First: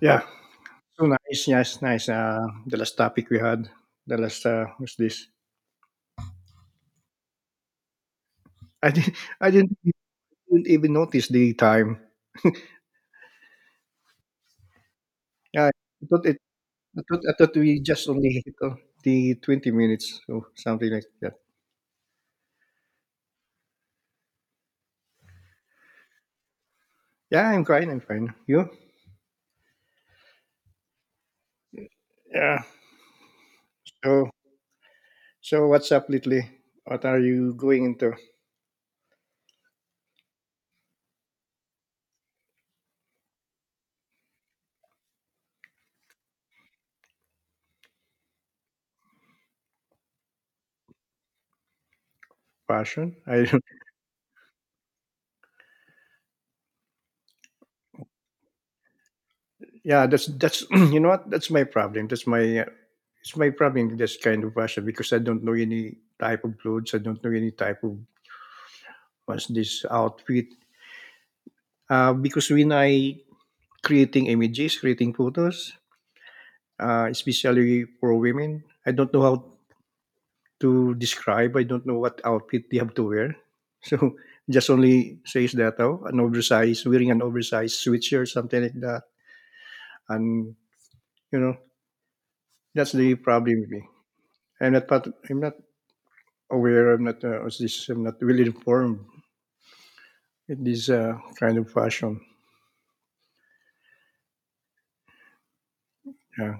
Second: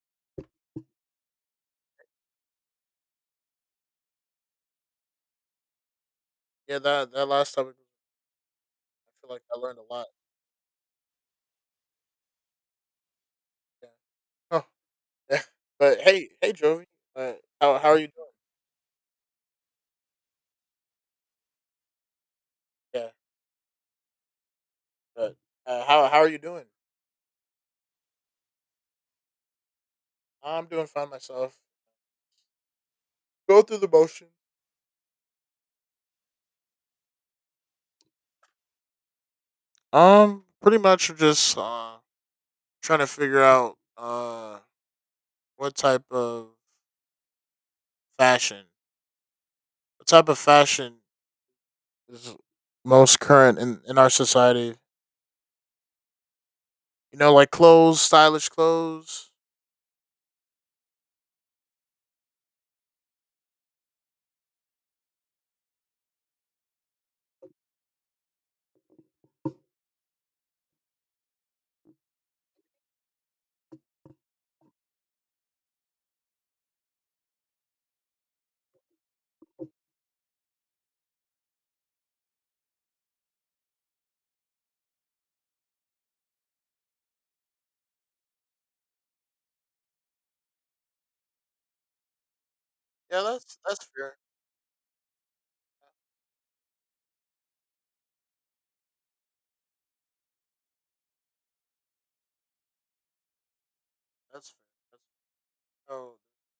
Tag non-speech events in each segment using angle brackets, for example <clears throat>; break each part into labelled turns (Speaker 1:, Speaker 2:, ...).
Speaker 1: Yeah. So nice, yes, nice. The last topic we had, the last was this.
Speaker 2: Yeah, that last topic, I
Speaker 1: I didn't,
Speaker 2: feel
Speaker 1: <laughs>
Speaker 2: like
Speaker 1: I
Speaker 2: I learned
Speaker 1: didn't, e,
Speaker 2: a lot.
Speaker 1: didn't even notice the time.
Speaker 2: Yeah. Huh. Yeah.
Speaker 1: Yeah,
Speaker 2: <laughs> But
Speaker 1: I thought
Speaker 2: hey,
Speaker 1: it.
Speaker 2: Jovi,
Speaker 1: I thought, I
Speaker 2: uh,
Speaker 1: thought
Speaker 2: how
Speaker 1: we
Speaker 2: are you
Speaker 1: just only
Speaker 2: doing?
Speaker 1: hit on the 20 minutes or something like that.
Speaker 2: Yeah. But how are you doing?
Speaker 1: Yeah, I'm fine. I'm fine. You?
Speaker 2: I'm doing fine myself.
Speaker 1: Yeah.
Speaker 2: Go through the motion.
Speaker 1: So, so what's up lately? What are you going into?
Speaker 2: Pretty much just trying to figure out what type of fashion, fashion is
Speaker 1: Passion?
Speaker 2: most
Speaker 1: I
Speaker 2: current
Speaker 1: don't. <laughs>
Speaker 2: in our society. You know, like clothes, stylish clothes.
Speaker 1: Yeah, that's. <clears throat> You know what? That's my problem. That's my. It's my problem. This kind of passion because I don't know any type of clothes. I don't know any type of what's this outfit? Because when I creating images, creating photos, especially for women, I don't know how to describe. I don't know what outfit they have to wear. <laughs> So just only says that oh, an oversized wearing an oversized sweatshirt, something like that, and you know that's the
Speaker 2: Yeah, that's
Speaker 1: problem with
Speaker 2: that's
Speaker 1: me.
Speaker 2: fair.
Speaker 1: I'm not aware. I'm not what's this. I'm not well informed in this kind of fashion.
Speaker 2: That's fair. That's, oh.
Speaker 1: Yeah,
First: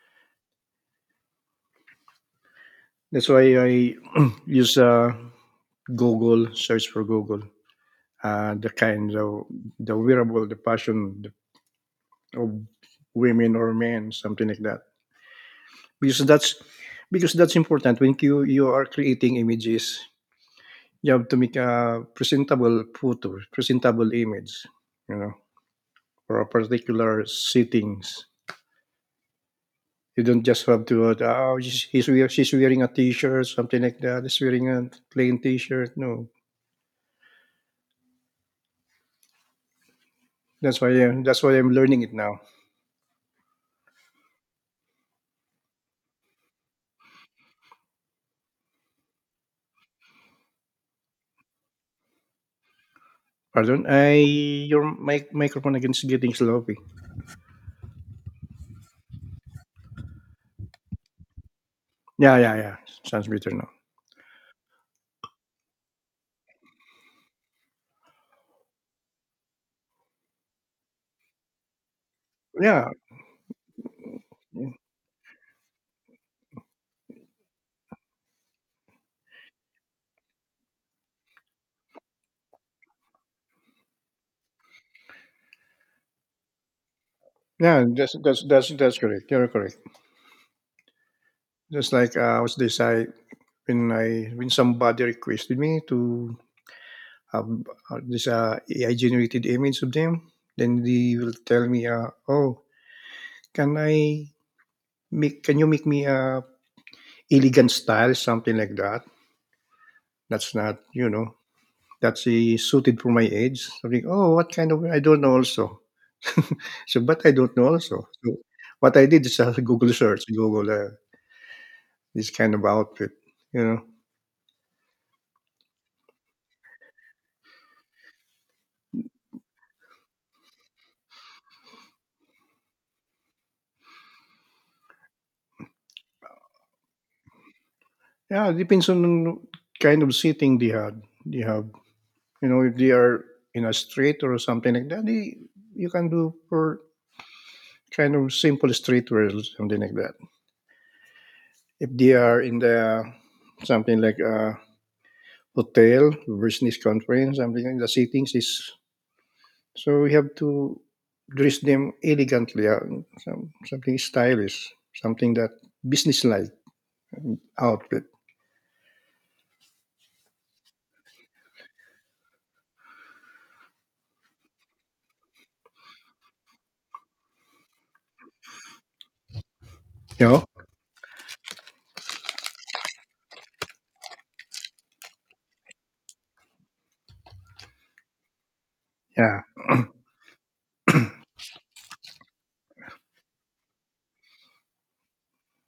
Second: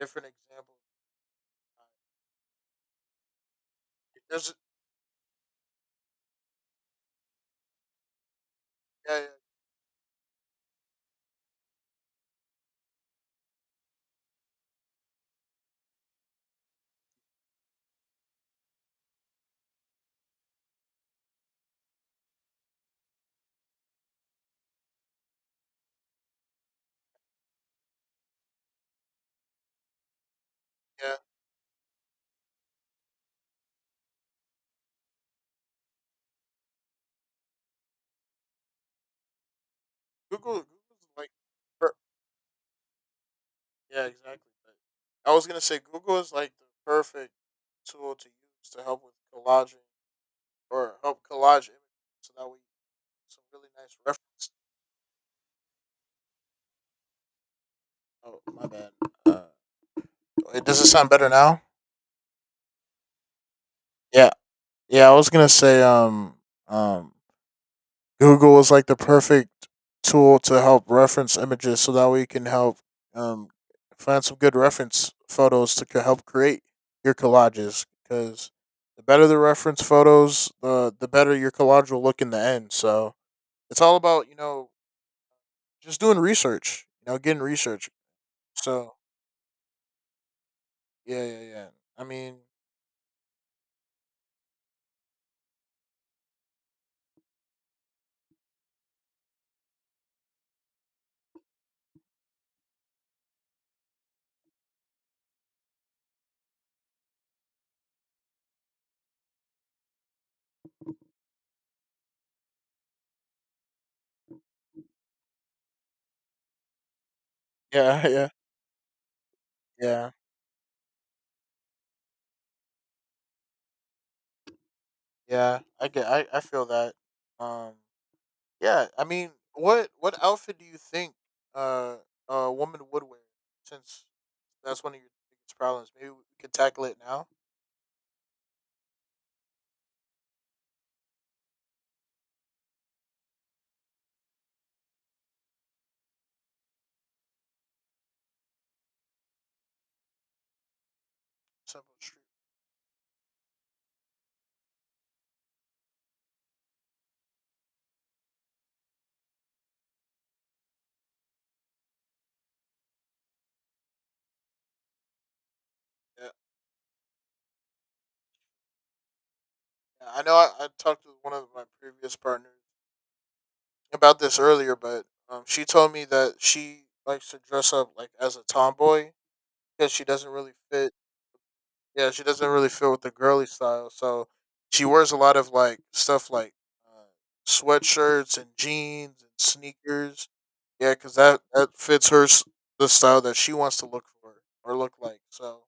Speaker 2: Different examples. Uh,
Speaker 1: that's why I
Speaker 2: It
Speaker 1: <clears throat>
Speaker 2: doesn't.
Speaker 1: use. Google, search for Google, the kind
Speaker 2: Yeah, yeah,
Speaker 1: of the wearable, the passion of women or men, something like that. Because that's because that's important. When you are creating images, you have to make a presentable photo, presentable image, you know, for a particular settings. You don't just have to
Speaker 2: yeah.
Speaker 1: oh she's wearing a t-shirt, something like that. She's wearing a plain t-shirt. No,
Speaker 2: Google, Google's like,
Speaker 1: that's why I'm
Speaker 2: per-
Speaker 1: learning it now.
Speaker 2: yeah, exactly. But I was gonna say Google is like the perfect tool to use to help with collaging or help collage images, so that way you get some really
Speaker 1: Pardon?
Speaker 2: nice
Speaker 1: I
Speaker 2: reference.
Speaker 1: your microphone against getting sloppy.
Speaker 2: Oh, my bad. Uh, Wait, does it sound better now?
Speaker 1: Yeah, yeah, yeah. Sounds better now.
Speaker 2: Yeah, yeah. I was gonna say, um. Google is like the perfect tool to help reference images, so that way you can help
Speaker 1: Yeah,
Speaker 2: um, find some good reference photos to help create your collages. Because the better the reference photos, the better your collage will look in the end. So it's all about, just doing research, you know, getting
Speaker 1: yeah.
Speaker 2: research.
Speaker 1: That's that's that's
Speaker 2: So
Speaker 1: that's correct. You're correct.
Speaker 2: yeah, yeah.
Speaker 1: Just
Speaker 2: I
Speaker 1: like
Speaker 2: mean,
Speaker 1: was this I when somebody requested me to have this AI generated image of them, then they will tell me, oh, can I make? Can you make me a elegant style, something like that? That's not, that's suited for my age. Something. Oh, what kind of? I don't know. Also. <laughs> So, but I don't know
Speaker 2: yeah,
Speaker 1: also.
Speaker 2: <laughs> yeah,
Speaker 1: So what I did is a <laughs> Google
Speaker 2: yeah,
Speaker 1: search, Google this kind of outfit, you know.
Speaker 2: yeah. I get, I feel that. Um, Yeah, I mean, what outfit do you think uh, a woman would wear? Since that's one of your biggest problems, maybe we could tackle it now.
Speaker 1: Yeah, it depends on kind of seating they had. They have, you know, if they are in a street or something like that, you can do for kind of simple streetwear or something like that.
Speaker 2: Simple
Speaker 1: If they
Speaker 2: street.
Speaker 1: are in the something like a hotel, business conference, something like the seatings is. So we have to dress them elegantly, something stylish, something that
Speaker 2: Yeah,
Speaker 1: business-like outfit,
Speaker 2: yeah, I know. I talked to one of my previous partners about this earlier, but she told me that she likes to dress up like as a tomboy because she
Speaker 1: you
Speaker 2: doesn't
Speaker 1: know?
Speaker 2: really fit. Yeah, she doesn't really fit with the girly style. So she wears a lot of like stuff like uh, sweatshirts and jeans and
Speaker 1: Yeah, <clears throat>
Speaker 2: sneakers. Yeah, because that fits her the style that she wants to look for or look like. So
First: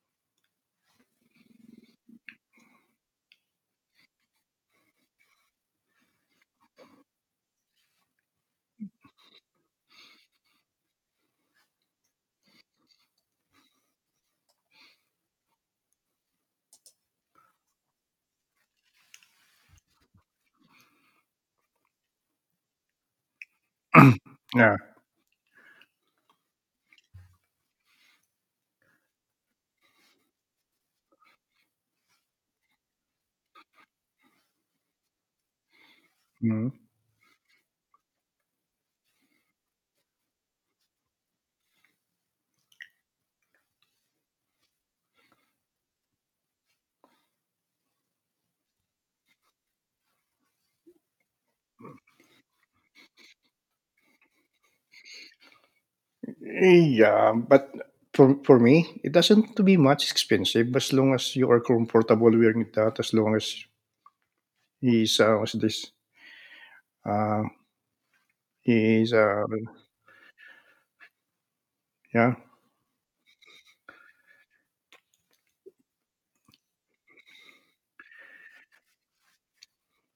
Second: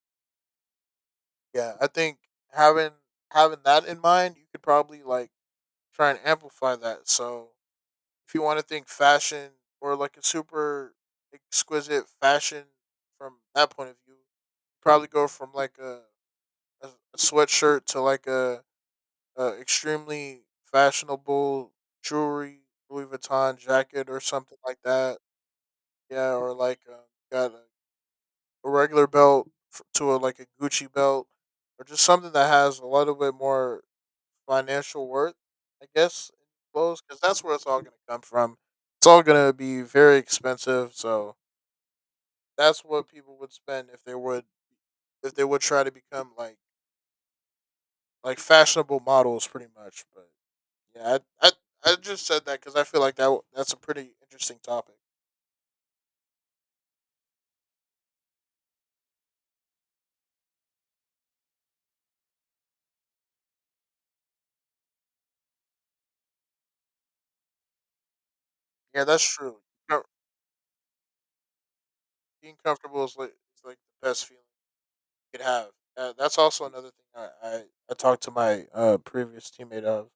Speaker 2: yeah, I think having having that in mind, you could probably like try and amplify that. So if you want to think fashion or like a super exquisite fashion from that point of view, probably go from like a sweatshirt to like a extremely fashionable jewelry Louis Vuitton jacket or something
Speaker 1: yeah,
Speaker 2: like that. Yeah, or like got a regular belt to a, like a Gucci belt, or just something that has a little bit more financial worth, I guess, in
Speaker 1: mm,
Speaker 2: clothes, because that's where it's all going to come from. It's all going to be very expensive, so that's what people would spend if they would try to become like fashionable models, pretty much. But yeah, I just said that because I feel like that's a pretty interesting topic.
Speaker 1: yeah. But for me, it doesn't have to be much expensive as long as you are comfortable wearing that. As long as he's what's this? Uh,
Speaker 2: Yeah,
Speaker 1: he's
Speaker 2: that's true. Co-
Speaker 1: yeah,
Speaker 2: Being comfortable is like the best feeling you could have. That's also another thing I talked to my previous teammate of.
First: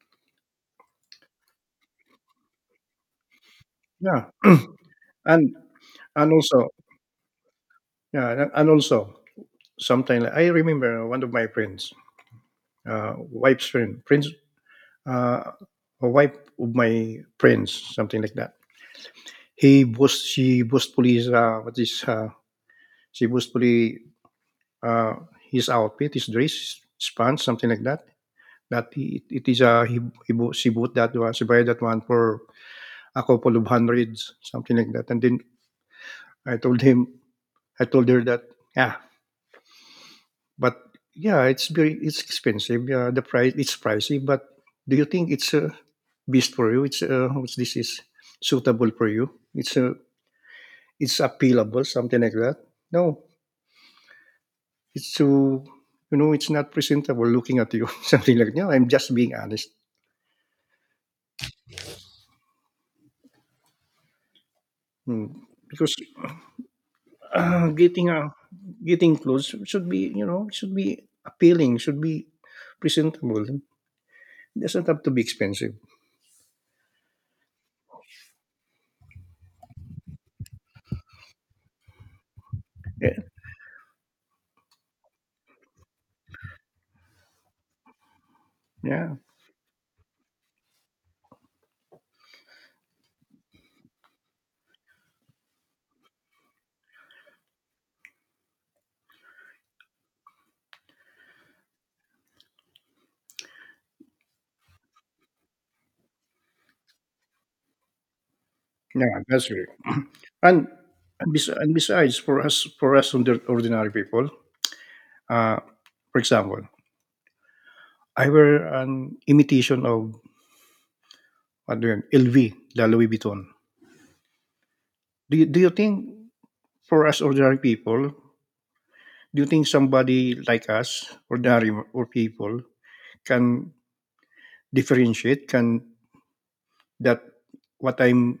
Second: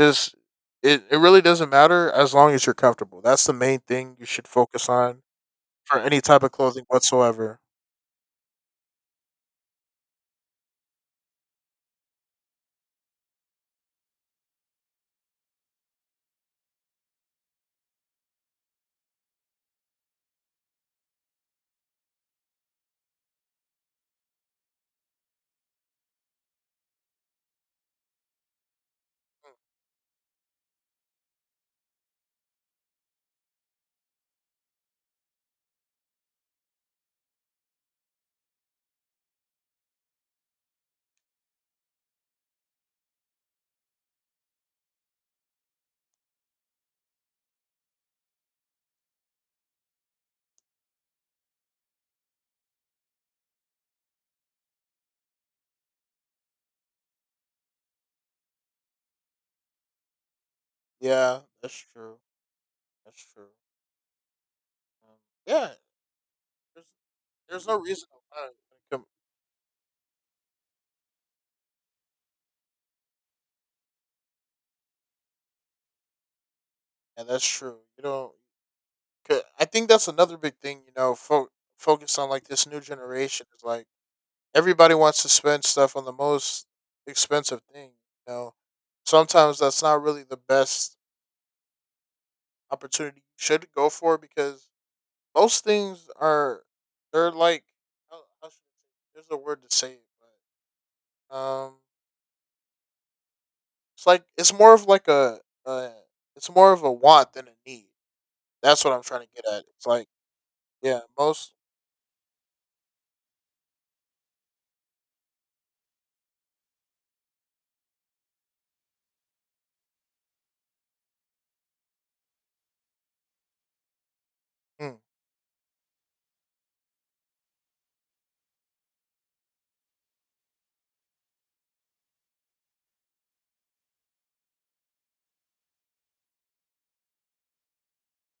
Speaker 2: Just it really doesn't matter as long as you're comfortable. That's the main thing
Speaker 1: yeah,
Speaker 2: you should focus
Speaker 1: <clears throat>
Speaker 2: on
Speaker 1: and
Speaker 2: for any
Speaker 1: and
Speaker 2: type of
Speaker 1: also
Speaker 2: clothing whatsoever.
Speaker 1: yeah, and also sometimes I remember one of my friends, wife's friend, friends uh, a wife of my friends, something like that. She boastfully, she boastfully, uh, his outfit, his dress, his pants, something like that. That he, it is, he bought, she bought that one, she buy that one for a couple of hundreds, something like that. And then I told him, I told her that, yeah, but yeah, it's expensive. Yeah, the price, it's pricey, but do you think it's a beast for you? It's, what's this is suitable for you? It's a it's appealable, something like that. No, it's too, it's not presentable looking at you, <laughs> something like that. No, I'm just being honest.
Speaker 2: Yeah, that's true. That's true. Um,
Speaker 1: Hmm.
Speaker 2: yeah,
Speaker 1: Because
Speaker 2: there's, there's no reason
Speaker 1: getting
Speaker 2: why. Come,
Speaker 1: getting clothes should be, should be appealing, should be presentable. It doesn't have to be expensive.
Speaker 2: yeah, that's true. You don't 'Cause I think that's another big thing, you know, focus on like this new
Speaker 1: Yeah,
Speaker 2: generation is like everybody wants to spend stuff on the most expensive thing, you know.
Speaker 1: yeah,
Speaker 2: Sometimes that's not really the best opportunity you should go for because most things are, they're like, how should I say, there's a word to say it, but um it's like it's more of like a it's more of a want than a need. That's what I'm
Speaker 1: yeah,
Speaker 2: trying to get
Speaker 1: that's
Speaker 2: at.
Speaker 1: right.
Speaker 2: It's like
Speaker 1: And
Speaker 2: yeah,
Speaker 1: and, bes-
Speaker 2: most
Speaker 1: and besides, for us ordinary people, uh, for example, I wear an imitation of LV, the Louis Vuitton.
Speaker 2: hmm.
Speaker 1: Do you think for us ordinary people, do you think somebody like us, ordinary or people, can differentiate? Can that what I'm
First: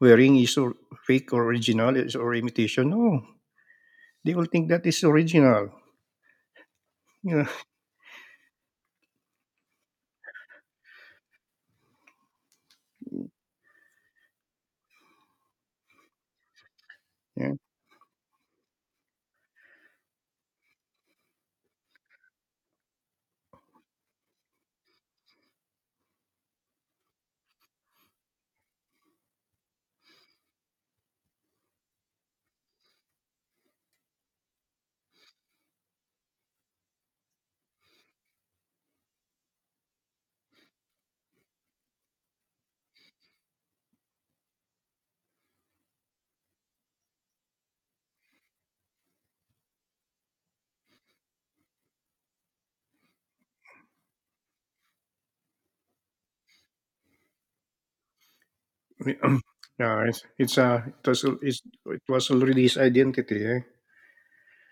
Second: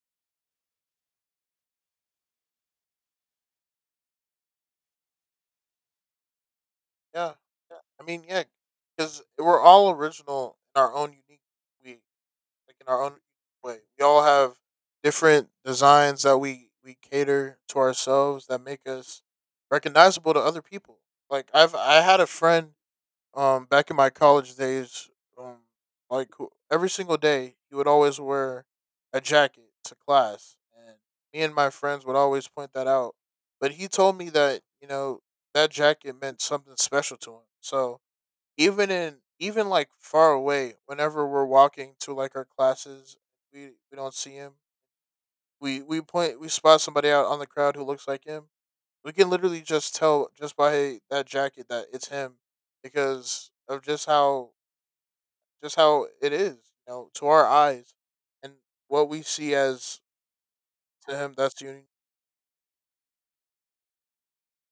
Speaker 1: wearing is or fake or original is or imitation? No, they will think that is original.
Speaker 2: Yeah,
Speaker 1: Yeah,
Speaker 2: yeah. I mean, yeah, because we're all original in our own unique way, like in our own way. We all have different designs that we
Speaker 1: yeah,
Speaker 2: cater to ourselves that make us recognizable to other people. Like I had a friend back in my college days, um, like every single day, he would always wear a jacket to class, and me and my friends would always point that out. But he told me that you know that jacket meant something special to him. So even like far away, whenever we're walking to like our classes, we don't see him. We spot somebody out on the crowd who looks like him. We can literally just tell just by that jacket that it's him because of just how it is, you know, to our eyes and what we
Speaker 1: <clears throat>
Speaker 2: see as
Speaker 1: yeah. It's, it's uh, it
Speaker 2: to
Speaker 1: was
Speaker 2: him that's
Speaker 1: it's,
Speaker 2: unique.
Speaker 1: it was already his identity. Eh?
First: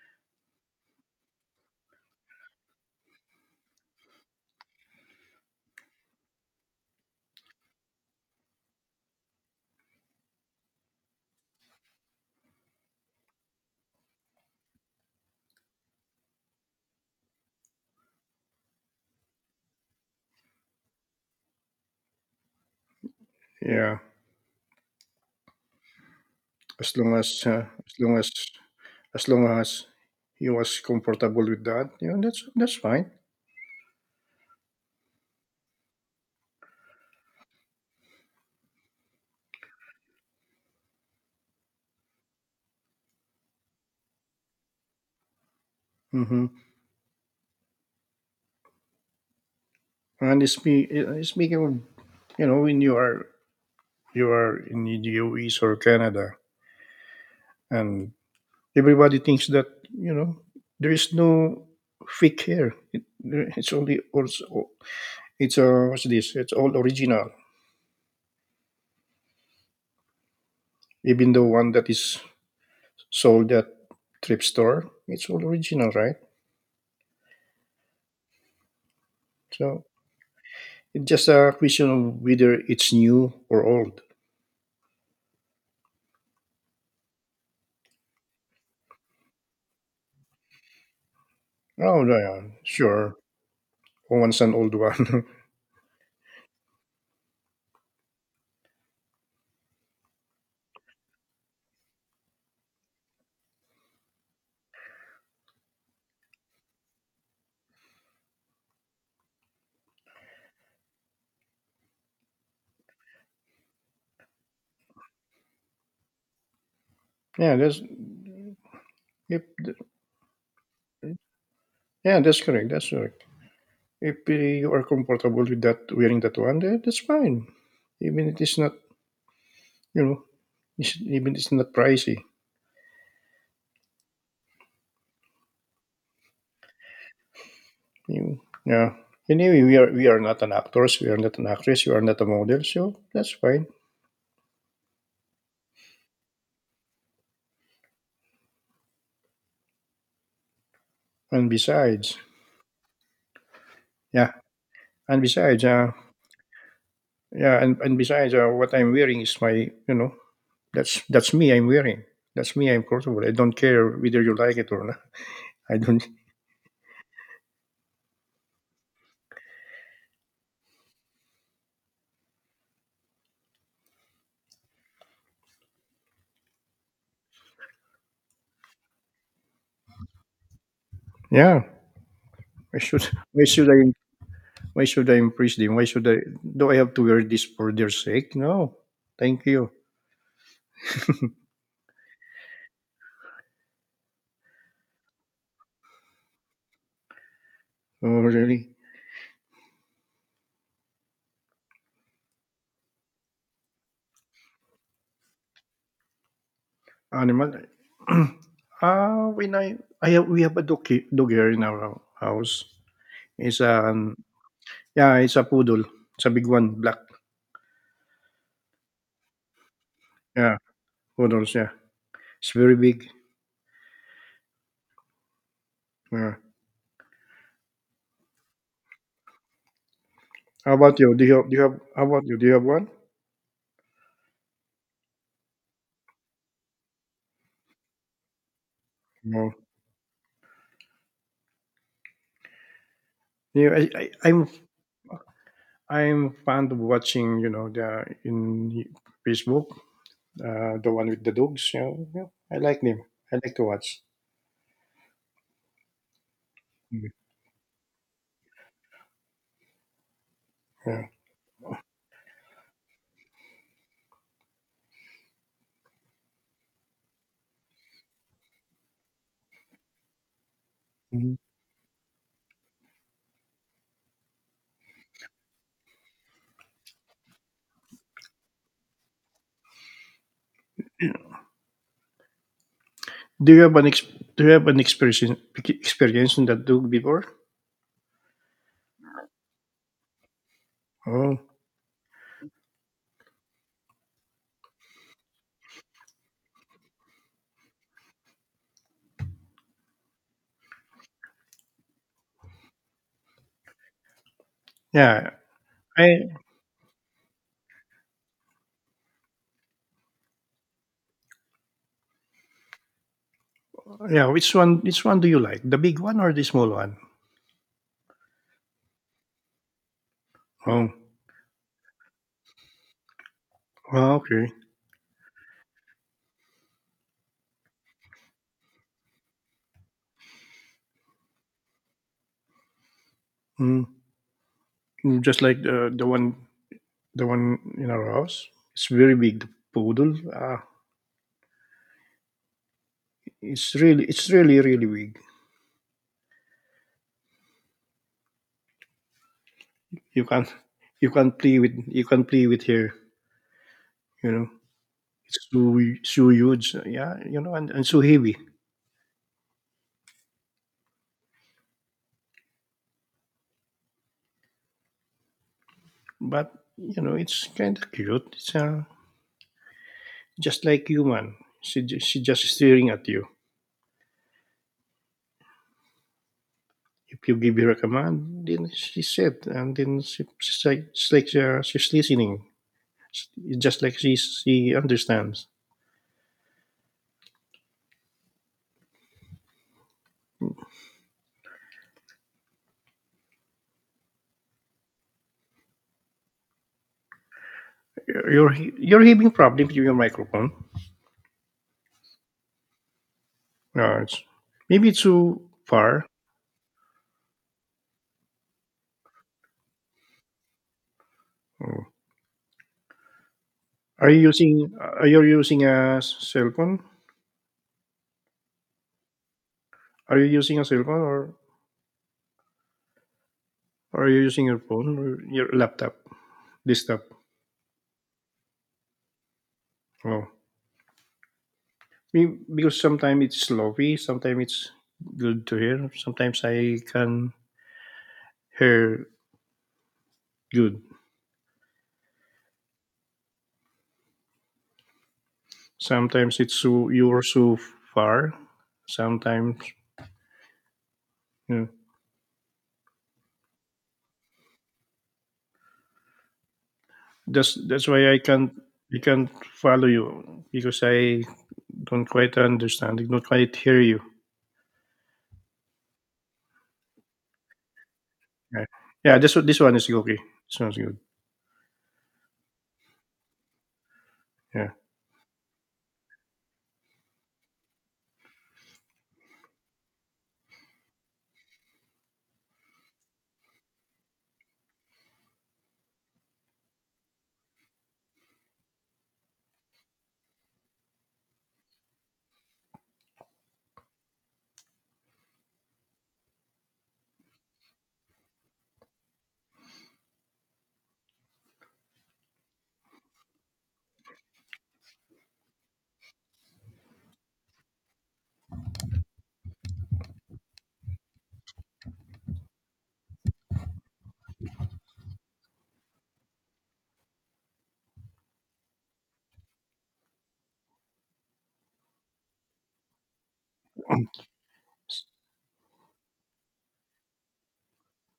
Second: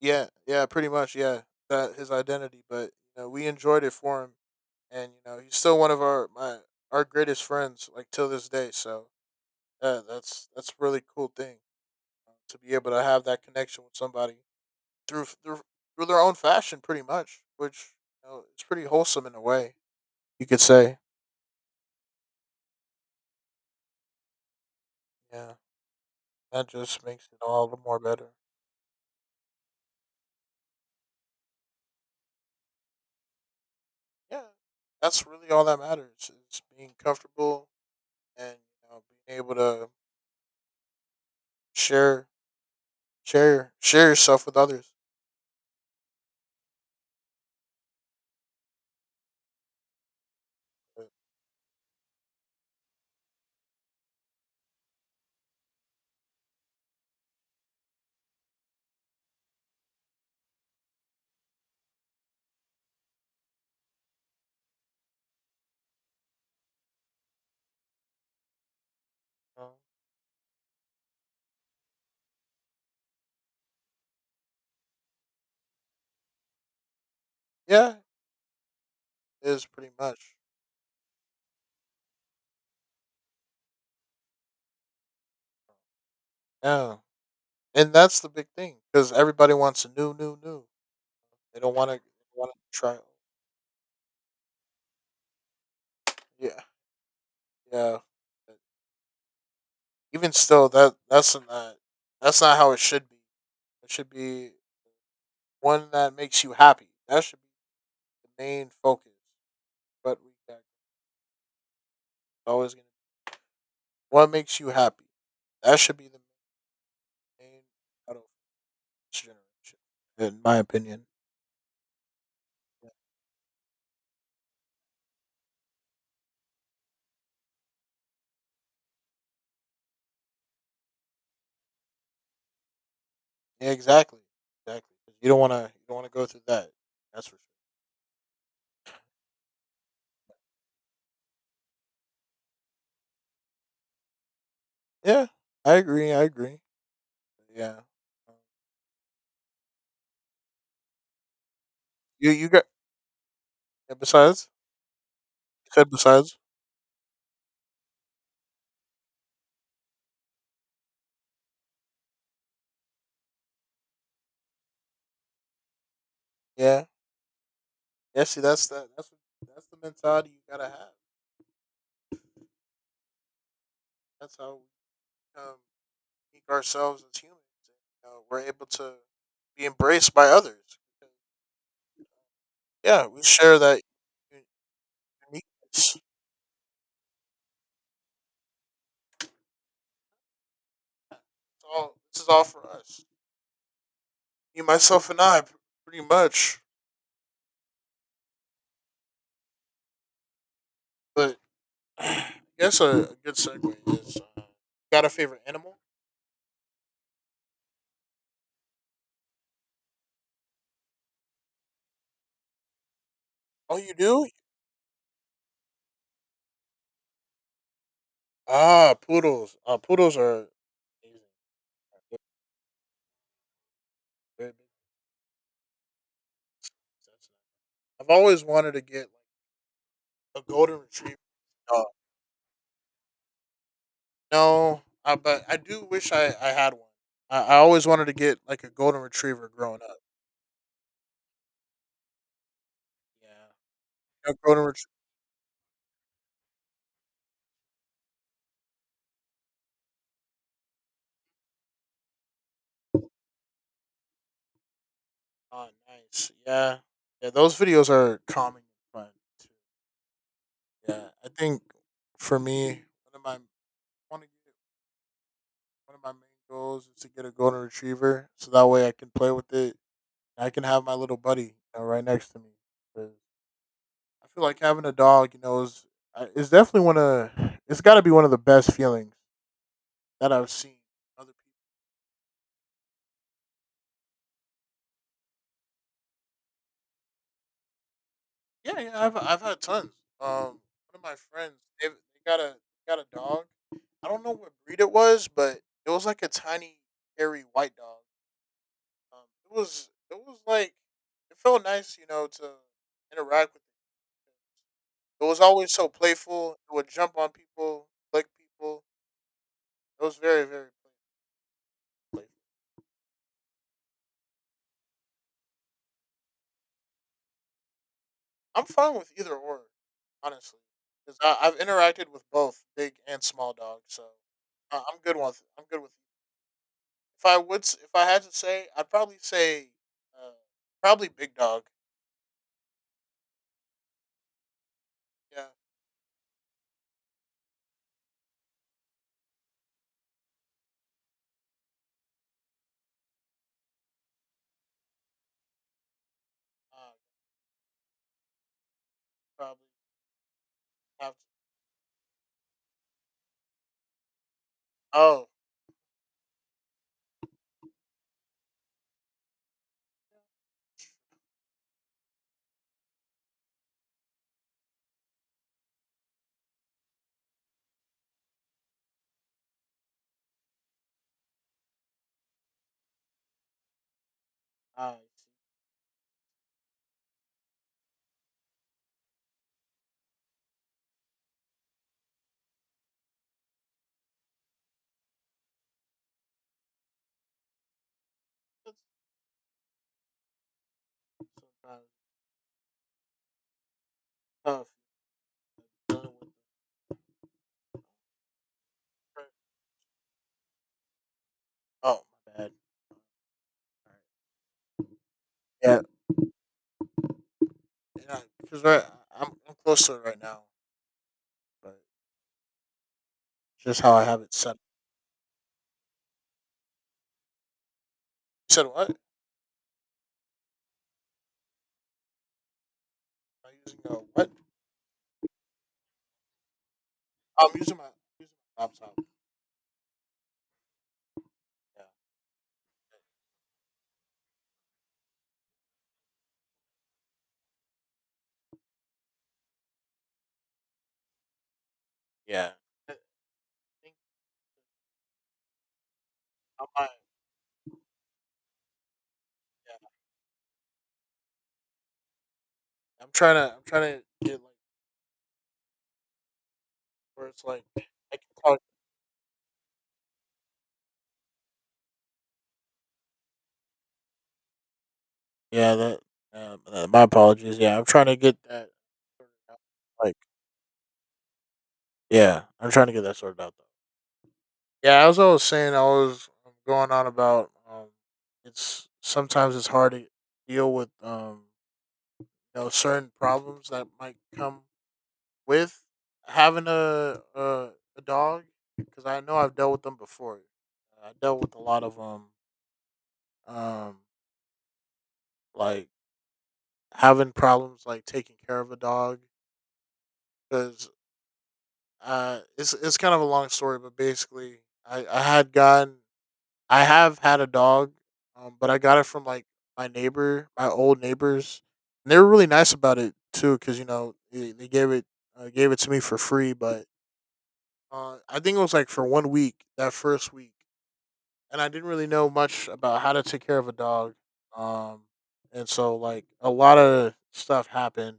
Speaker 2: Yeah, yeah, pretty much, yeah. That his identity, but you know, we enjoyed it for him and you know, he's still one of our greatest friends like till this day. So, yeah, that's a really cool thing to be able to have that connection with somebody through through through their own fashion, pretty much, which you know, it's pretty wholesome in a way you could say.
Speaker 1: Yeah,
Speaker 2: Yeah, that
Speaker 1: as
Speaker 2: just
Speaker 1: long
Speaker 2: makes
Speaker 1: as
Speaker 2: it all the more better.
Speaker 1: as long as he was comfortable with that, yeah, that's fine.
Speaker 2: Yeah, that's really all that matters is being comfortable and you know, being able to share share yourself with others.
Speaker 1: Mhm. And spe-
Speaker 2: But,
Speaker 1: uh, speaking of, when you are in the US or Canada, and everybody thinks that you know there is no fake hair. It's only also it's what's this? It's all original.
Speaker 2: um,
Speaker 1: Even the one that is sold at thrift store, it's all original, right?
Speaker 2: yeah, is
Speaker 1: So
Speaker 2: pretty much.
Speaker 1: it's just a question of whether it's new or old.
Speaker 2: Yeah, and that's the big thing because everybody wants a new, new, new. They don't want to
Speaker 1: Oh yeah,
Speaker 2: try.
Speaker 1: sure. Oh, one's an old one.
Speaker 2: Yeah, yeah. Even still, that's not how it should be. It should be one that makes you happy. That should be the main focus. But we got always gonna be what makes you happy. That should be the
Speaker 1: <laughs>
Speaker 2: main
Speaker 1: yeah, there's
Speaker 2: motto for this
Speaker 1: if
Speaker 2: generation, in my opinion.
Speaker 1: yeah, that's correct.
Speaker 2: Yeah,
Speaker 1: That's correct. If you are comfortable with that wearing that one, then that's fine. Even it is not, you know, even it's not pricey.
Speaker 2: yeah, exactly, exactly. You don't want to go through that. That's for sure.
Speaker 1: You, yeah. Anyway, we are not an actors, we are not an actress, we are not a model, so that's fine.
Speaker 2: Yeah, I agree. I agree. Yeah. Um,
Speaker 1: And besides,
Speaker 2: You you got yeah,
Speaker 1: yeah,
Speaker 2: besides
Speaker 1: and besides,
Speaker 2: you said besides
Speaker 1: yeah, and besides, what I'm wearing is my, that's me. I'm wearing. That's me. I'm comfortable. I don't care whether you like it or not. I don't.
Speaker 2: yeah yeah. See that's the mentality you gotta have. That's how we make ourselves as humans. And, you we're able to be embraced by others.
Speaker 1: Yeah. Why should
Speaker 2: Yeah, we
Speaker 1: why
Speaker 2: share
Speaker 1: should
Speaker 2: that
Speaker 1: I
Speaker 2: u-
Speaker 1: Why should I
Speaker 2: uniqueness.
Speaker 1: impress them? Why
Speaker 2: It's
Speaker 1: should I? Do I have to wear this for their sake? No, thank you.
Speaker 2: all, this is all for us. You, myself, and I, pretty much.
Speaker 1: Oh, really?
Speaker 2: But <clears throat> I guess a good segue is got a favorite animal?
Speaker 1: Animal? <clears throat> Ah, when we have a dog, dog here in our house. It's
Speaker 2: Oh, you
Speaker 1: an,
Speaker 2: do?
Speaker 1: yeah, it's a poodle. It's a big one, black.
Speaker 2: Ah, poodles. Poodles are
Speaker 1: Yeah,
Speaker 2: amazing.
Speaker 1: poodles. Yeah,
Speaker 2: They're
Speaker 1: it's very big.
Speaker 2: very big.
Speaker 1: Yeah.
Speaker 2: That's nice. I've always wanted to get like a
Speaker 1: How
Speaker 2: golden
Speaker 1: about you?
Speaker 2: retriever.
Speaker 1: Do you have? How about you? Do you have one?
Speaker 2: No, but I do wish I had one. I always wanted to get like a golden retriever
Speaker 1: No.
Speaker 2: growing up.
Speaker 1: Yeah,
Speaker 2: Yeah, a golden retriever.
Speaker 1: I'm fond of watching. You know, the in Facebook, the one with the dogs. You know, yeah, I like them. I like to watch.
Speaker 2: Oh, nice. Yeah,
Speaker 1: Mhm.
Speaker 2: yeah. Those videos are calming and fun too.
Speaker 1: Yeah.
Speaker 2: Yeah, I think for me, one of my one of, one of my main goals is to get a golden retriever, so that way I can play with it. I can have my little
Speaker 1: Mhm.
Speaker 2: buddy you know, right next to me. 'Cause I feel like having a dog, you know, is it's definitely one of it's got to be one of the best feelings that I've seen. Other people.
Speaker 1: Do you have an ex- Do you have an experience in that dog before?
Speaker 2: Yeah, yeah, I've had tons. Um, One of my
Speaker 1: Oh,
Speaker 2: friends, they got a got a dog. I don't know what breed it was, but it was like a tiny, hairy white dog. It was like it felt nice, you know, to interact with it. It
Speaker 1: yeah.
Speaker 2: was always so
Speaker 1: I
Speaker 2: playful. It would jump on people, lick people. It was very playful.
Speaker 1: yeah. Which one do you like? The big one or the small one?
Speaker 2: I'm fine with either or, honestly,
Speaker 1: Oh,
Speaker 2: because I've interacted with both big and small dogs, so
Speaker 1: oh, okay.
Speaker 2: I'm good with If I would, if I had to say, I'd probably say, uh, probably Big Dog.
Speaker 1: Mm. Mm, just
Speaker 2: Yeah,
Speaker 1: like the one in our house. It's very big. The poodle. It's really really big.
Speaker 2: uh, probably
Speaker 1: You can't
Speaker 2: have to.
Speaker 1: you can't play with her. You know.
Speaker 2: Oh,
Speaker 1: It's too so huge, yeah, and so heavy. But you know, it's kind of cute. It's just like human. She just staring at you.
Speaker 2: uh,
Speaker 1: If you give her a command, then she said, and then she's listening. It's just like she understands.
Speaker 2: sometimes tough dealing with the
Speaker 1: You're
Speaker 2: pressure.
Speaker 1: having problem with your microphone.
Speaker 2: Oh, my bad. All
Speaker 1: No,
Speaker 2: right.
Speaker 1: it's maybe too
Speaker 2: Yeah,
Speaker 1: far.
Speaker 2: yeah, because right, I'm close to it right now, but
Speaker 1: Mm.
Speaker 2: just how I
Speaker 1: Are you
Speaker 2: have it set.
Speaker 1: using are you using a cell phone?
Speaker 2: You said what? Am
Speaker 1: Are you using a cell phone or
Speaker 2: I using a
Speaker 1: Or you're
Speaker 2: what?
Speaker 1: using your phone or your laptop, desktop.
Speaker 2: Oh, I'm using my laptop.
Speaker 1: Oh.
Speaker 2: Yeah,
Speaker 1: Because sometimes it's sloppy, sometimes it's good to hear. Sometimes I can hear good.
Speaker 2: yeah. I think
Speaker 1: Sometimes it's
Speaker 2: I might.
Speaker 1: so you're so far. Sometimes
Speaker 2: Yeah,
Speaker 1: you know.
Speaker 2: I'm trying to get like where it's
Speaker 1: That's
Speaker 2: like
Speaker 1: that's why
Speaker 2: I can talk.
Speaker 1: I can't follow you because I don't quite understand. I don't quite hear you.
Speaker 2: Yeah, my apologies. Yeah, I'm trying to get
Speaker 1: Yeah.
Speaker 2: that
Speaker 1: Yeah,
Speaker 2: sorted out.
Speaker 1: this one is
Speaker 2: Like,
Speaker 1: okay. This one's good.
Speaker 2: yeah, I'm trying to get that sorted out though.
Speaker 1: Yeah.
Speaker 2: Yeah, as I was saying, I was going on about it's sometimes it's hard to deal with you know, certain problems that might come with having a dog because I know I've dealt with them before. I dealt with a lot of um like having problems like taking care of a dog because it's kind of a long story, but basically, I I had gotten I have had a dog, but I got it from like my neighbor, my old neighbors, and they were really nice about it too, because they gave it to me for free, but I think it was like for one week that first week, and I didn't really know much about how to take care of a dog, um, and so like a lot of stuff happened,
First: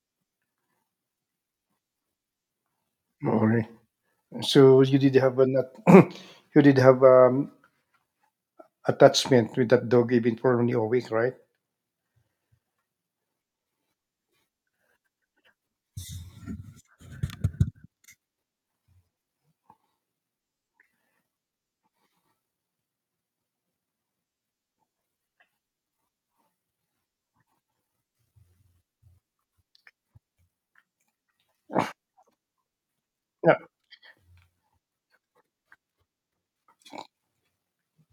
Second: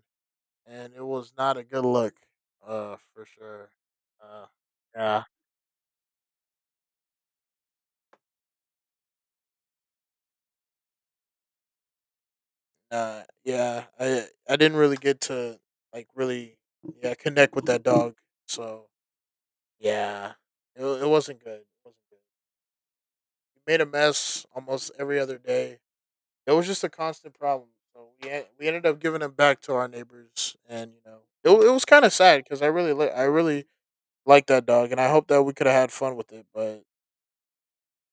Speaker 2: and it was not a good look, for
Speaker 1: Okay.
Speaker 2: sure. uh,
Speaker 1: So you did
Speaker 2: yeah.
Speaker 1: have a not <coughs> <clears throat> you did have a attachment with that dog even for only a week, right?
Speaker 2: Yeah, I didn't really get to like really yeah connect with that dog. So yeah, it wasn't good. It wasn't good. We made a mess almost every other day. It was just a constant problem. So we ended up giving it back to our neighbors, and it was kind of sad because I really li- I
Speaker 1: Yeah.
Speaker 2: really liked that dog, and I hope that we could have had fun with it. But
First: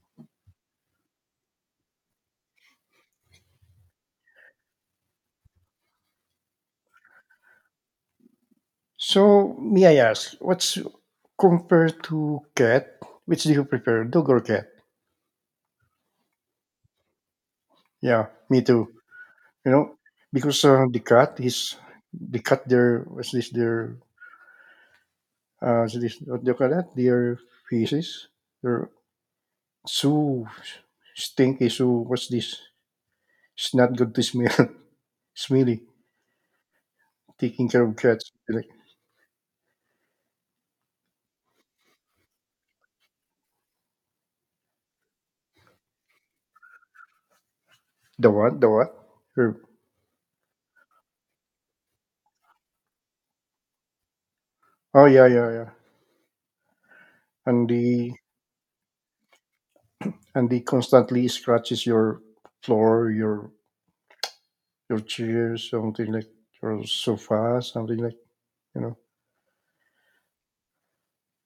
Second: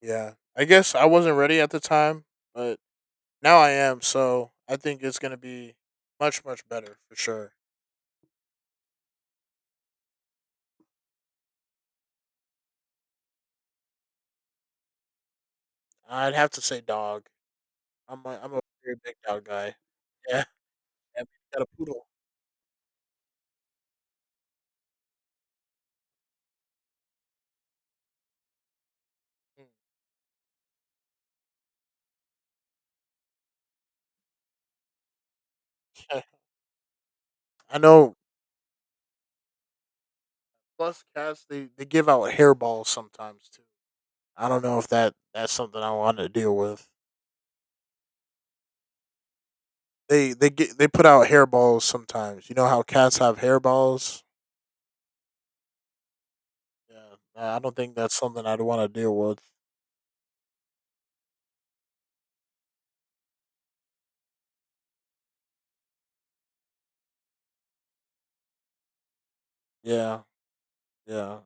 Speaker 2: yeah, I guess I wasn't ready at the time, but now I am. So I think it's gonna be much much better for sure.
Speaker 1: So may I ask, what's compared to cat? Which do you prefer, dog or cat?
Speaker 2: I'd have to say dog. I'm
Speaker 1: Yeah,
Speaker 2: a I'm a
Speaker 1: me too.
Speaker 2: very big dog
Speaker 1: You
Speaker 2: guy.
Speaker 1: know,
Speaker 2: Yeah,
Speaker 1: because
Speaker 2: yeah, got a poodle.
Speaker 1: the cat. Their what's this? Their what's this what do you call that? Their feces. They're
Speaker 2: Mm,
Speaker 1: so stinky. So what's this? It's not good to smell. <laughs> Smelly.
Speaker 2: yeah.
Speaker 1: Taking
Speaker 2: I
Speaker 1: care of
Speaker 2: know.
Speaker 1: cats. Like
Speaker 2: Plus, cats they give out hairballs sometimes too. I don't know if that's something I want to deal with.
Speaker 1: the what? The what? Her-
Speaker 2: They put out hairballs sometimes. You know how cats have hairballs.
Speaker 1: Oh yeah, yeah, yeah.
Speaker 2: Yeah, I
Speaker 1: And
Speaker 2: don't think
Speaker 1: the
Speaker 2: that's something I'd want to deal with.
Speaker 1: and he constantly scratches your floor, your chairs, something like your sofa, something like you know.
Speaker 2: Yeah, yeah,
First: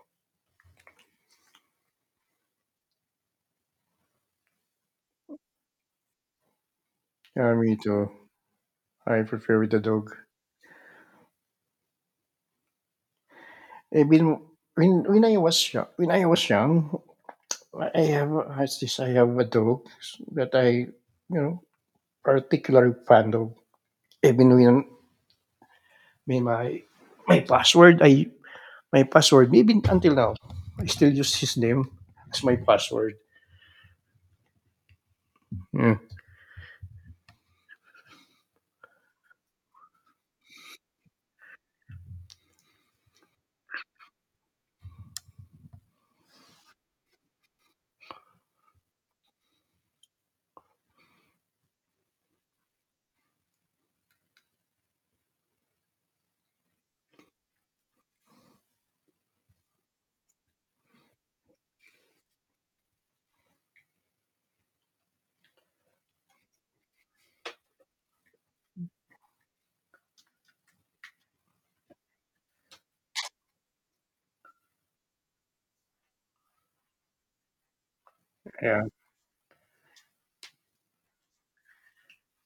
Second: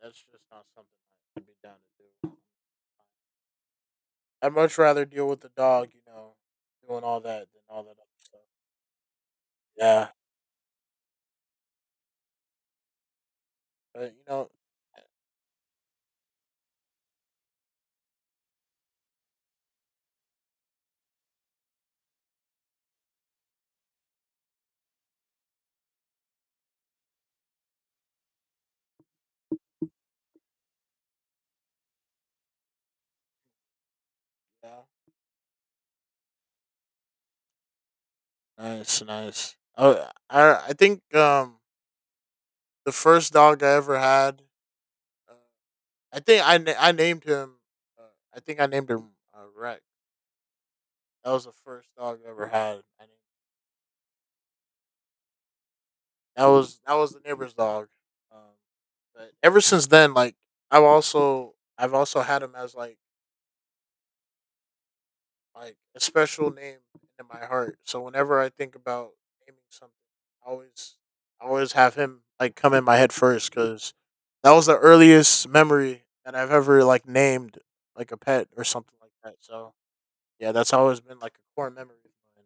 Speaker 2: that's just not something I'd be down to do. I'd much rather deal with the dog, you know, doing all that
Speaker 1: Yeah,
Speaker 2: than
Speaker 1: me
Speaker 2: all that
Speaker 1: too.
Speaker 2: other stuff.
Speaker 1: I prefer with the
Speaker 2: Yeah.
Speaker 1: dog. I've
Speaker 2: But
Speaker 1: been
Speaker 2: eh,
Speaker 1: when I was young, I have as this I have a dog that I you know particularly fond of. Even when may my password, I my password maybe until now I still use his name as my password.
Speaker 2: yeah,
Speaker 1: Hmm,
Speaker 2: nice, nice. Oh, I think the first dog I ever had, uh, I think I named him. Uh, I think I named him Rex. That was the first dog I ever had. I named, that was the neighbor's dog. Um, but ever since then, like I've also had him as like a special name in my heart. So whenever I think about naming something, I always I always have him like come in my head first because that was the earliest memory that I've ever like named like a pet or
Speaker 1: yeah.
Speaker 2: something like that. So yeah, that's always been like a core memory of mine.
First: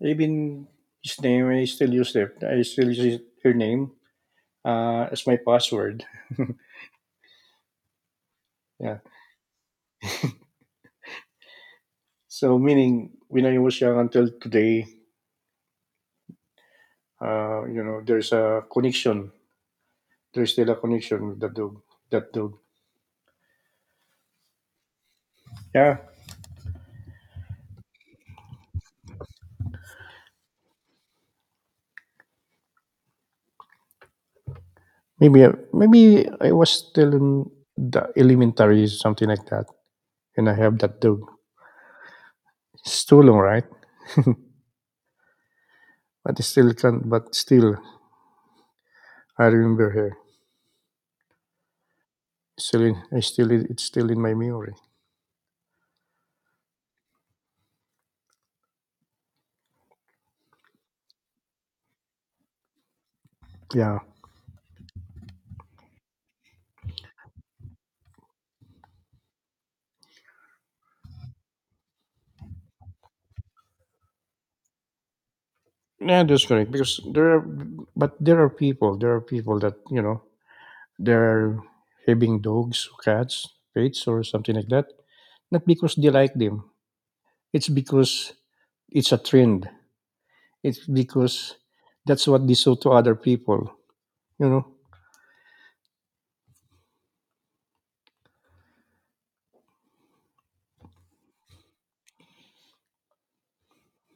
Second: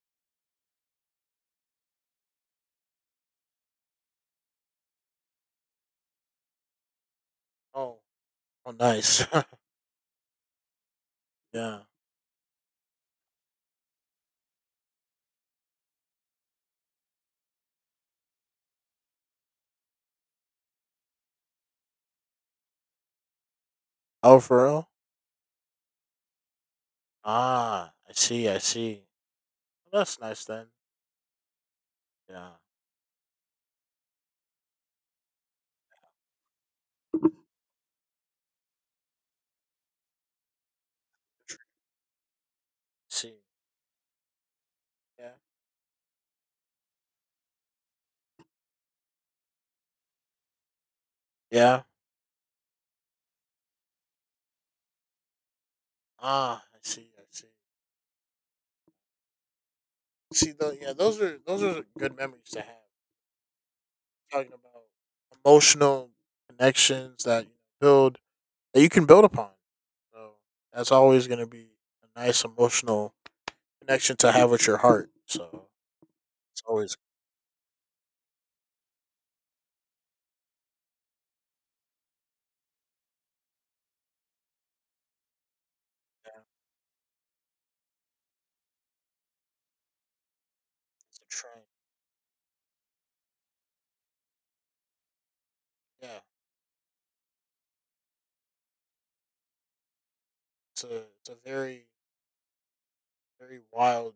Speaker 1: Even his name, I still use it. I still use her name as my password.
Speaker 2: Oh, oh,
Speaker 1: Yeah.
Speaker 2: nice. <laughs> yeah.
Speaker 1: So meaning when I was young until today, there's a connection. There's still a connection with that dog. That dog.
Speaker 2: Oh, for real?
Speaker 1: Yeah.
Speaker 2: Ah, I see. I see. Well, that's nice then. Yeah. I
Speaker 1: Maybe maybe I was still in the elementary, something like that, and I have that dog. It's too
Speaker 2: see.
Speaker 1: long, right? <laughs> but
Speaker 2: Yeah.
Speaker 1: still can. But still, I remember her.
Speaker 2: Yeah.
Speaker 1: I still it's still in my memory.
Speaker 2: Ah, I see. I see. See, though, yeah, those are good memories to have.
Speaker 1: Yeah.
Speaker 2: Talking about emotional connections that you build that you can build upon. So that's always going to be a nice emotional connection to have with your heart. So
Speaker 1: Yeah, that's
Speaker 2: it's
Speaker 1: correct.
Speaker 2: always
Speaker 1: Because but there are people that they're having dogs, cats, pets, or something like that. Not because they like
Speaker 2: yeah,
Speaker 1: them. It's because it's a trend. It's
Speaker 2: it's a
Speaker 1: because
Speaker 2: train.
Speaker 1: that's what they show to other people. You know.
Speaker 2: Yeah, it's a very very wild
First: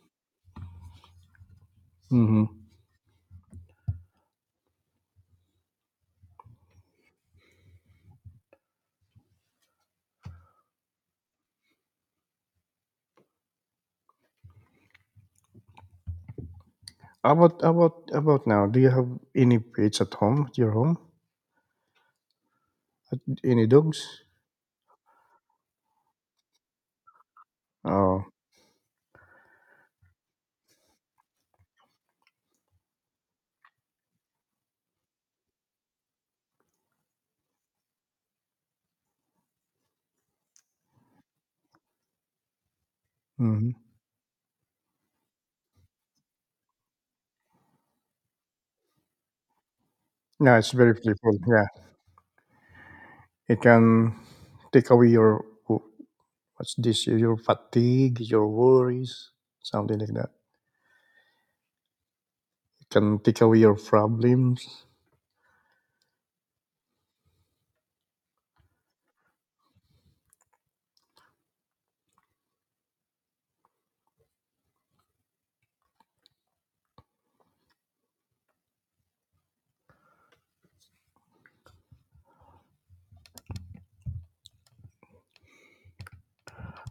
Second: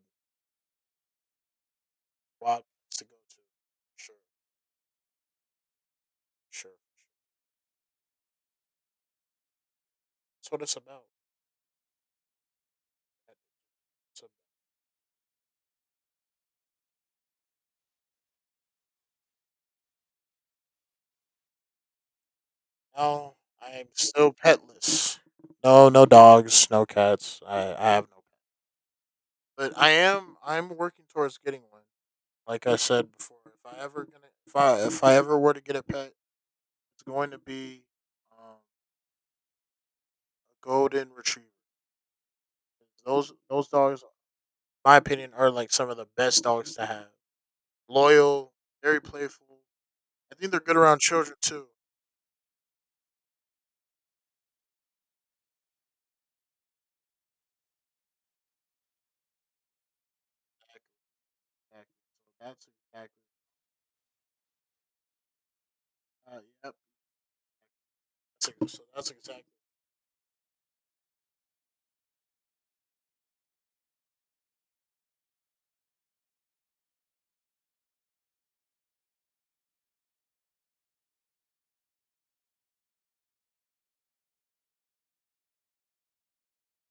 Speaker 1: Mm-hmm.
Speaker 2: wild place to go to. Sure, sure. That's what it's about. So
Speaker 1: How about now? Do you have any pets at home? At your home?
Speaker 2: now
Speaker 1: Any
Speaker 2: I am
Speaker 1: dogs?
Speaker 2: still petless. No, no dogs, no cats. I have no.
Speaker 1: Oh.
Speaker 2: But I'm working towards getting one. Like I said before, if I ever were to get a pet, it's going to be a golden retriever. Those
Speaker 1: Mm-hmm.
Speaker 2: dogs, in my opinion, are like some of the best dogs to have. Loyal, very playful. I think
Speaker 1: No,
Speaker 2: they're
Speaker 1: it's
Speaker 2: good
Speaker 1: very
Speaker 2: around children
Speaker 1: playful. Yeah,
Speaker 2: too.
Speaker 1: it can take away your. What's this? Your fatigue, your worries, something like that.
Speaker 2: Exactly. That's
Speaker 1: You can
Speaker 2: exactly.
Speaker 1: take away your problems.
Speaker 2: Uh, yep. So that's exactly.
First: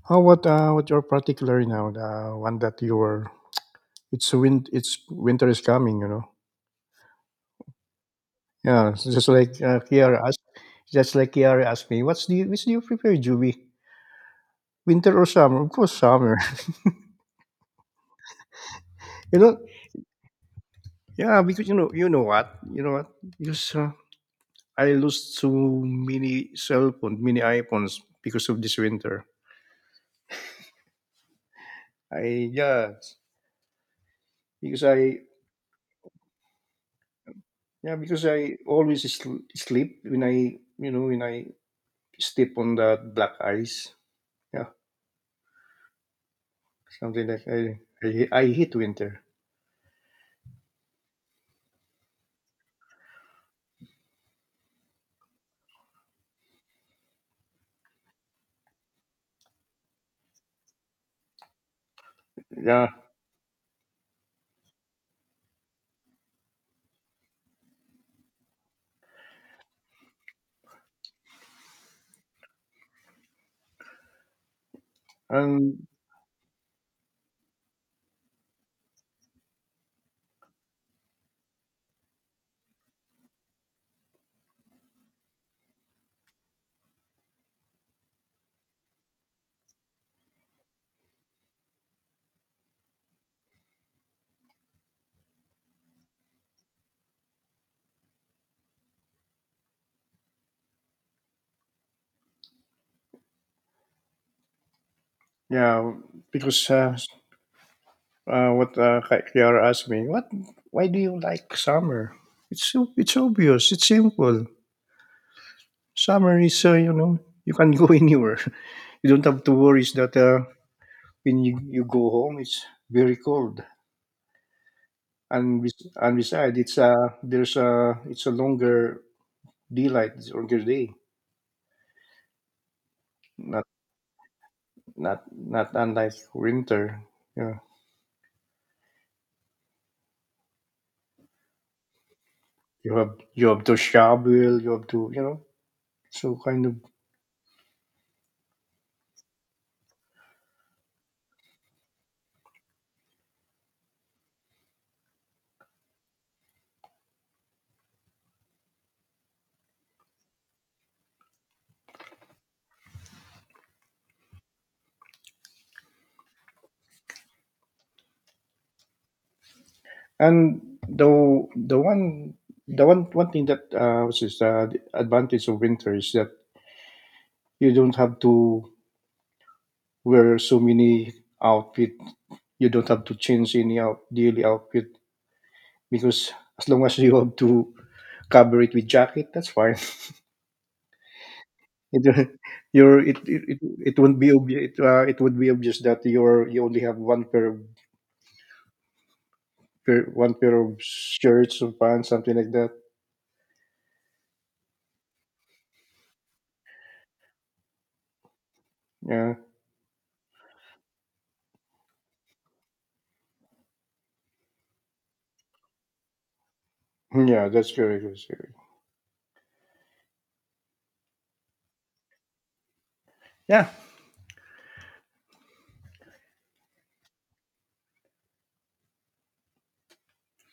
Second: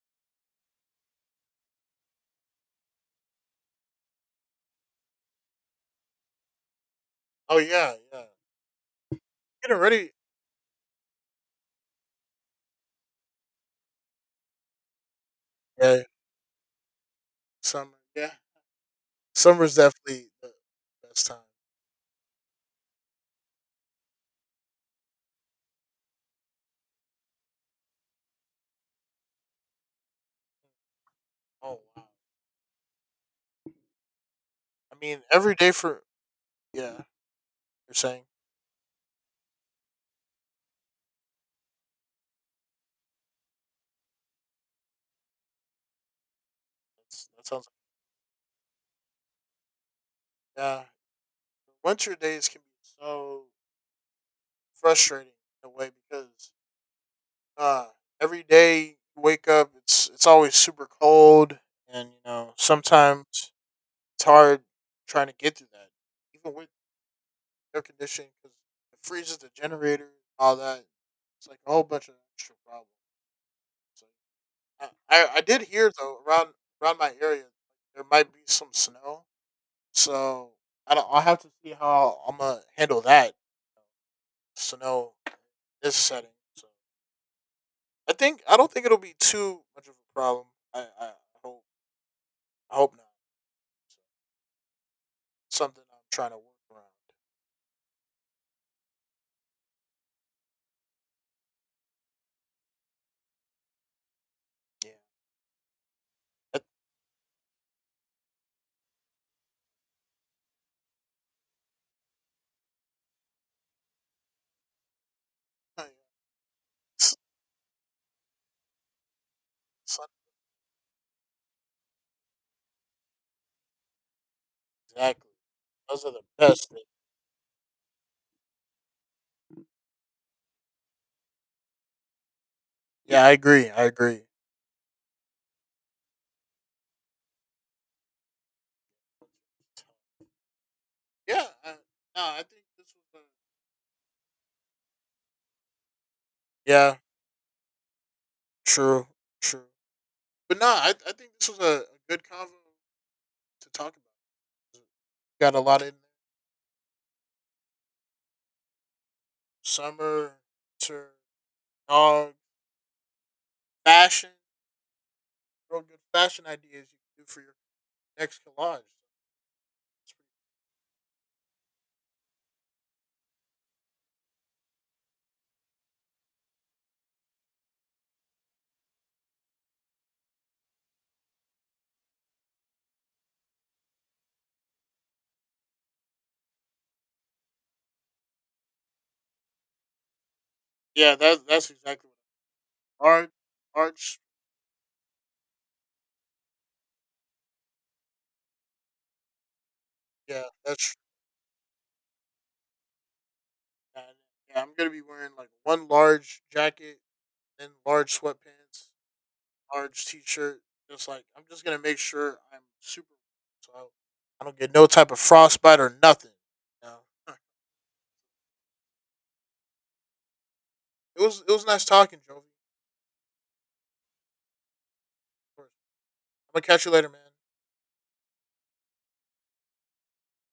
Speaker 1: How what? What you're particular now? The one that you were. It's winter is coming. You know.
Speaker 2: Oh yeah, yeah.
Speaker 1: Yeah, it's just like
Speaker 2: Getting ready.
Speaker 1: Kiara asked. Just like Kiara asked me, what's the which do you prefer, Juby? Winter or summer? Of course,
Speaker 2: Yeah.
Speaker 1: summer.
Speaker 2: Summer. Yeah.
Speaker 1: <laughs> you know.
Speaker 2: Summer's definitely the best time.
Speaker 1: Yeah, because you know what, you know what. Because I lost so many cell phones, many iPhones because of this winter.
Speaker 2: Oh wow.
Speaker 1: I yeah, because
Speaker 2: I
Speaker 1: I
Speaker 2: mean, every day for yeah, you're
Speaker 1: Yeah,
Speaker 2: saying
Speaker 1: because I always sleep when when I step on that black ice. Yeah, something
Speaker 2: that
Speaker 1: like
Speaker 2: sounds
Speaker 1: I hate winter.
Speaker 2: like yeah. Winter days can be so frustrating in a way because uh, every day you wake up, it's always super cold, and you know
Speaker 1: Yeah,
Speaker 2: sometimes it's hard trying to get through that, even with air conditioning because it freezes the generator, all that. It's like a whole bunch of extra problems. So, I did
Speaker 1: and
Speaker 2: hear though around my area there might be some snow. So I don't. I have to see how I'm gonna handle that. So no, this setting. So I think I don't think it'll be too much of a problem. I I hope I hope not. So, something I'm trying to work around. Yeah.
Speaker 1: yeah,
Speaker 2: I-
Speaker 1: because Kiara asked me, why do you like summer? It's so, it's obvious. It's simple.
Speaker 2: <laughs>
Speaker 1: Summer is, you
Speaker 2: s-
Speaker 1: know, you can go <laughs> anywhere. You don't have to worry
Speaker 2: s-
Speaker 1: that when you go home, it's very cold.
Speaker 2: Exactly.
Speaker 1: And
Speaker 2: Those are the
Speaker 1: besides,
Speaker 2: best
Speaker 1: it's
Speaker 2: things.
Speaker 1: a there's a it's a longer daylight, it's a longer day,
Speaker 2: Yeah, I
Speaker 1: not
Speaker 2: agree. I agree.
Speaker 1: not unlike winter. Yeah,
Speaker 2: Yeah. I, no, I think this was a.
Speaker 1: you have to shovel, you have to so kind of.
Speaker 2: Yeah. True. True. But no, I think this was a good convo to talk about. Got a lot in there. Summer, winter, dog, fashion, real good fashion ideas you can do for your next collage.
Speaker 1: And the the one the one one thing that which is the advantage of winter is that you don't have to wear so many outfit, you don't have to change any out daily outfit, because as long as you have to cover it with jacket, that's fine.
Speaker 2: Yeah, that's
Speaker 1: It
Speaker 2: exactly
Speaker 1: <laughs> you're
Speaker 2: what
Speaker 1: it it it, it
Speaker 2: arch.
Speaker 1: wouldn't be obvious, it would be obvious that you only have one pair of one
Speaker 2: Yeah,
Speaker 1: pair of
Speaker 2: that's
Speaker 1: shirts or pants, something like that,
Speaker 2: yeah, yeah. I'm gonna be wearing like one large jacket, then large sweatpants,
Speaker 1: yeah.
Speaker 2: large t-shirt. Just like I'm just gonna make sure I'm super, so I don't get no type of frostbite or nothing. You know? <laughs>
Speaker 1: Hmm,
Speaker 2: Huh.
Speaker 1: yeah, that's correct, good,
Speaker 2: It was nice talking, Jovi. Of
Speaker 1: yeah
Speaker 2: course. I'm gonna catch you later, man.